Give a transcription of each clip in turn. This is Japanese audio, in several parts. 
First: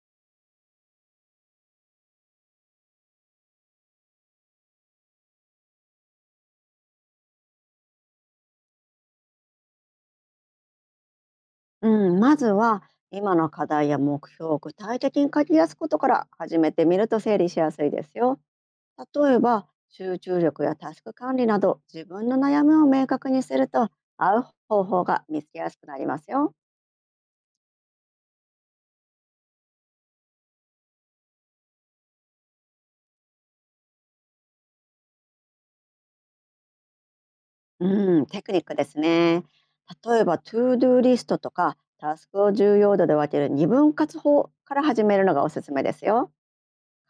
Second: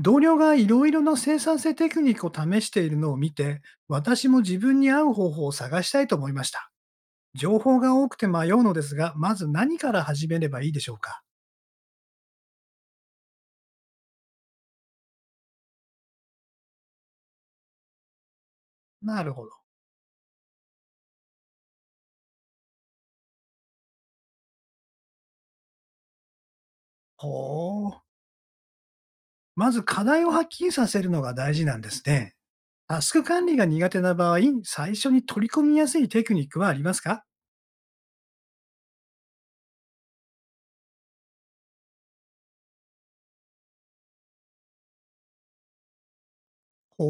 同僚がいろいろな生産性テクニックを試しているのを見て、私も自分に合う方法を探したいと思いました。情報が多くて迷うのですが、まず何から始めればいいでしょうか？うん、まずは今の課題や目標を具体的に書き出すことから始めてみると整理しやすいですよ。なる例えほど。ば集中力やタスク管理など自分の悩みを明確にすると合う方法が見つけやすくなりますよ。ほう。まず課題をはっきりさせるのが大事なんですね。タスク管理が苦手な場合、最初に取り込みやすいテクニックはありますか？うん、テクニックですね。例えばトゥードゥーリストとかタスクを重要度で分ける二分割法から始めるのがおすすめですよ。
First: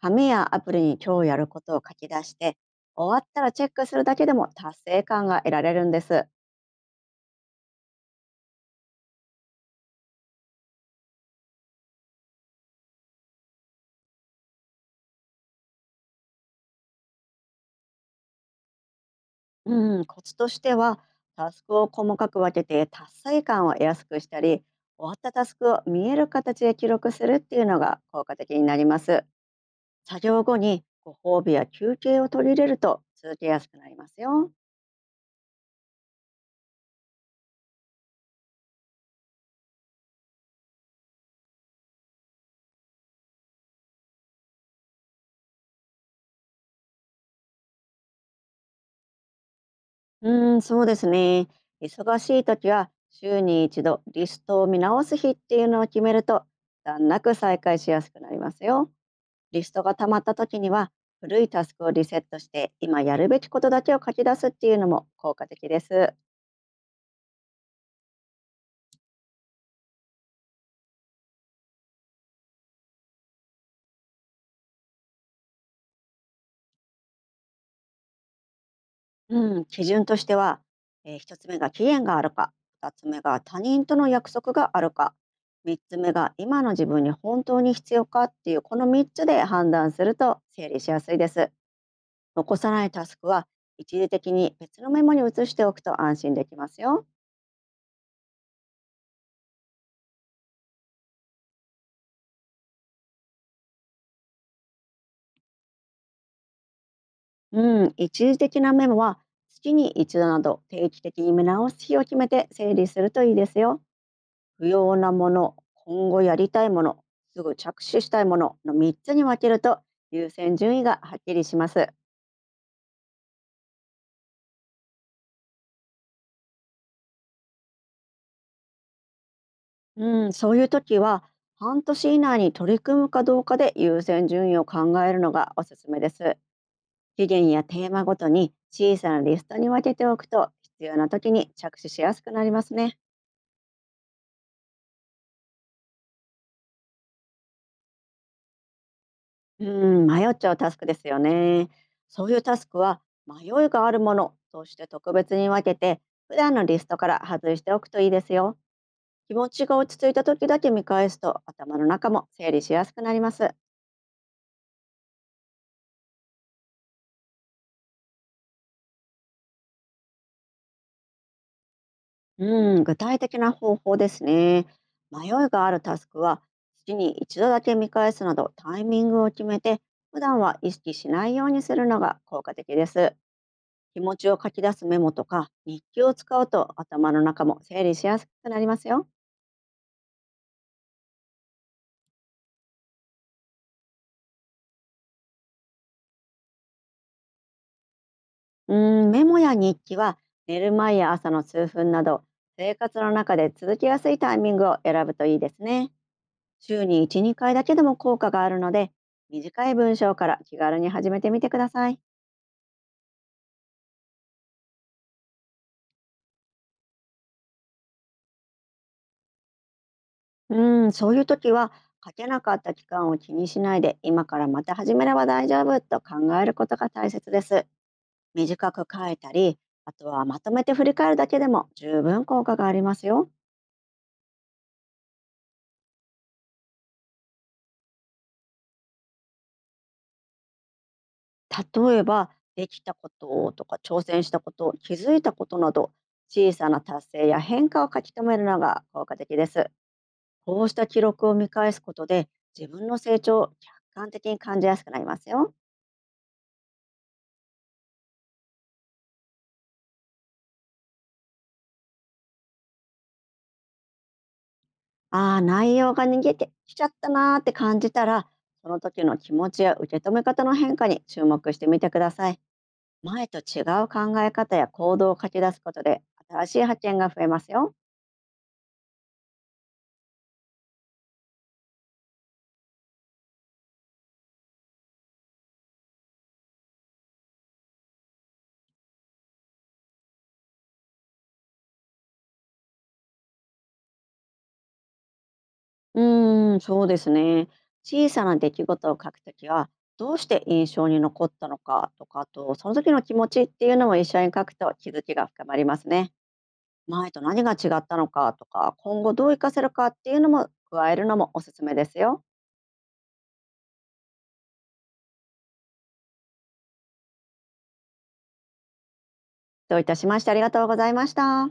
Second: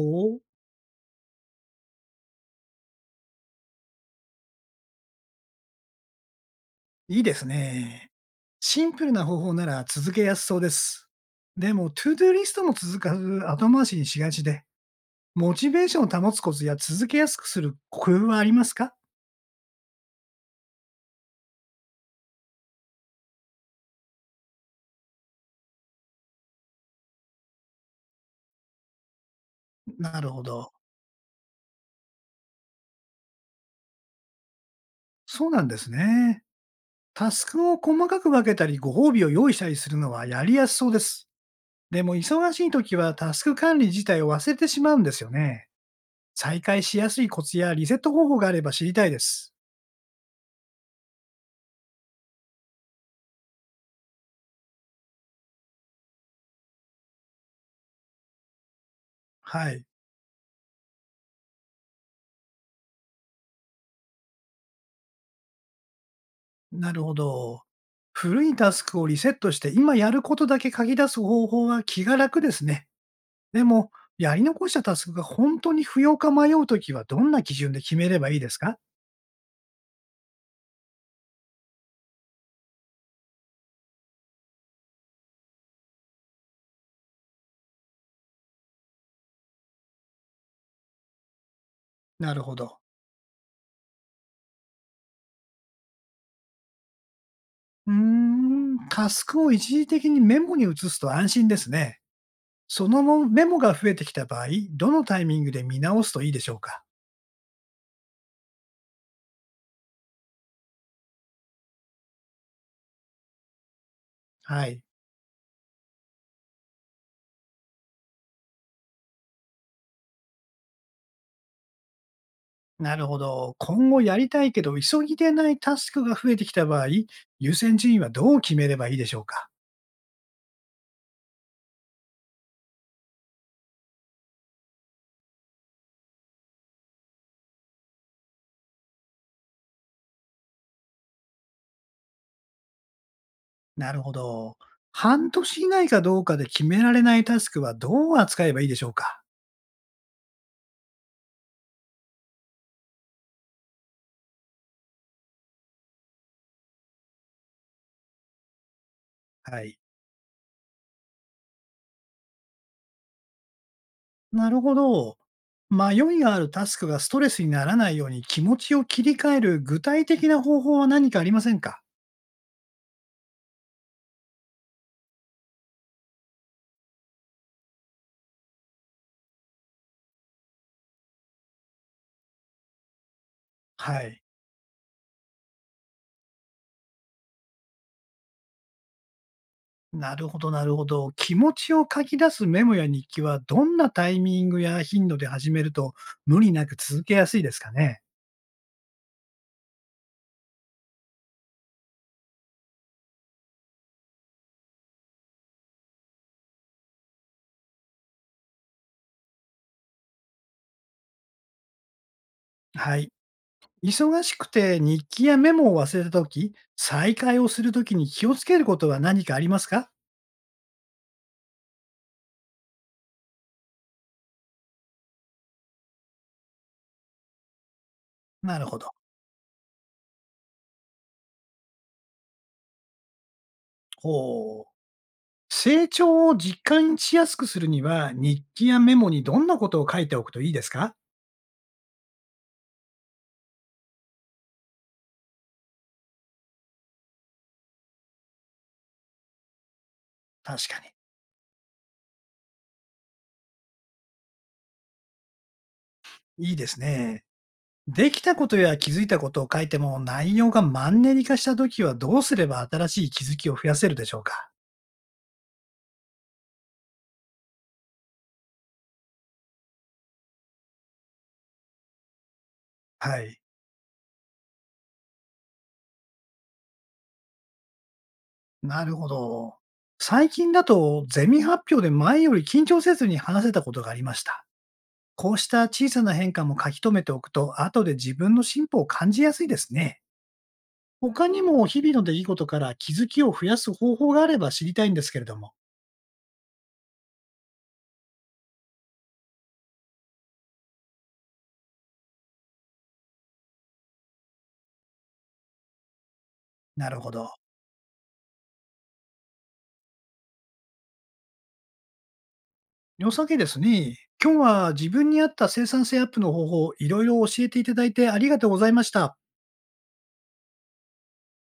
紙う。やアプリに今日やることを書き出して終わったらチェックするだけでも達成感が得られるんです。いいですね。シンプルな方法なら続けやすそうです。でも、トゥードゥーリストも続かず後回しにしがちで、モチベーションを保つコツや続けやすくする工夫はありますか？うん、コツとしては、タスクを細かく分けて達成感を得やすくしたり、終わったタスクを見える形で記録するっていうのが効果的になります。な作る業ほ後ど。にご褒美や休憩を取り入れると続けやすくなりますよ。そうなんですね。タスクを細かく分けたり、ご褒美を用意したりするのはやりやすそうです。でも忙しい時はタスク管理自体を忘れてしまうんですよね。再開しやすいコツやリセット方法があれば知りたいです。うん、そうですね。忙しい時は週に一度リストを見直す日っていうのを決めると、段なく再開しやすくなりますよ。リはストい。が溜まった時には、古いタスクをリセットして、今やるべきことだけを書き出すっていうのも効果的です。なるほど。古いタスクをリセットして今やることだけ書き出す方法は気が楽ですね。でも、やり残したタスクが本当に不要か迷うときはどんな基準で決めればいいですか？うん、基準としては、1つ目が期限があるか、2つ目が他人との約束があるか、3つ目が今の自分に本当に必要かっていうこの3つで判断すると整理しやすいです。なるほ残さど。ないタスクは一時的に別のメモに移しておくと安心できますよ。うーん、タスクを一時的にメモに移すと安心ですね。その後メモが増えてきた場合、どのタイミングで見直すといいでしょうか？うん、一時的なメモは月に一度など定期的に見直す日を決めて整理するといいですよ。は不い。要なもの、今後やりたいもの、すぐ着手したいものの3つに分けると優先順位がはっきりします。なるほど。今後やりたいけど、急ぎでないタスクが増えてきた場合、優先順位はどう決めればいいでしょうか？うん、そういう時は半年以内に取り組むかどうかで優先順位を考えるのがおすすめです。期限やテーマごとに小さなリストに分けておくと必要な時に着手しやすくなりますね。なるほど。半年以内かどうかで決められないタスクはどう扱えばいいでしょうか？うーん、迷っちゃうタスクですよね。そういうタスクは迷いがあるものとして特別に分けて普段のリストから外しておくといいですよ。気持はちがい。落ち着いた時だけ見返すと頭の中も整理しやすくなります。なるほど。迷いがあるタスクがストレスにならないように気持ちを切り替える具体的な方法は何かありませんか？うん、具体的な方法ですね。迷いがあるタスクは月に一度だけ見返すなどタイミングを決めて普段は意識しないようにするのが効果的です。気は持い。ちを書き出すメモとか日記を使うと頭の中も整理しやすくなりますよ。なるほど、なるほど。気持ちを書き出すメモや日記はどんなタイミングや頻度で始めると無理なく続けやすいですかね？うーん、メモや日記は寝る前や朝の数分など生活の中で続きやすいタイミングを選ぶといいですね。週に1、2回だけでも効果があるので短い文章から気軽に始めてみてください。はい。忙しくて日記やメモを忘れたとき、再開をするときに気をつけることは何かありますか？うーん、そういう時は書けなかった期間を気にしないで今からまた始めれば大丈夫と考えることが大切です。なる短ほくど。書いたり、あとはまとめて振り返るだけでも十分効果がありますよ。ほう。成長を実感しやすくするには、日記やメモにどんなことを書いておくといいですか？例えば、できたこととか挑戦したこと、気づいたことなど、小さな達成や変化を書き留めるのが効果的です。こ確うしかたに。記録を見返すことで、自分の成長を客観的に感じやすくなりますよ。いいですね。できたことや気づいたことを書いても、内容がマンネリ化したときはどうすれば新しい気づきを増やせるでしょうか？ああ、内容が逃げてきちゃったなーって感じたら、その時の気持ちや受け止め方の変化に注目してみてください。は前とい。違う考え方や行動を書き出すことで新しい発見が増えますよ。なるほど。最近だと、ゼミ発表で前より緊張せずに話せたことがありました。こうした小さな変化も書き留めておくと、後で自分の進歩を感じやすいですね。他にも日々の出来事から気づきを増やす方法があれば知りたいんですけれども。うーん、そうですね。小さな出来事を書くときは、どうして印象に残ったのかとか、あと、その時の気持ちっていうのも一緒に書くと気づきが深まりますね。なる前ほとど。何が違ったのかとか、今後どう活かせるかっていうのも加えるのもおすすめですよ。良さげですね。今日は自分に合った生産性アップの方法、いろいろ教えていただいてありがとうございました。どういたしましてありがとうございました。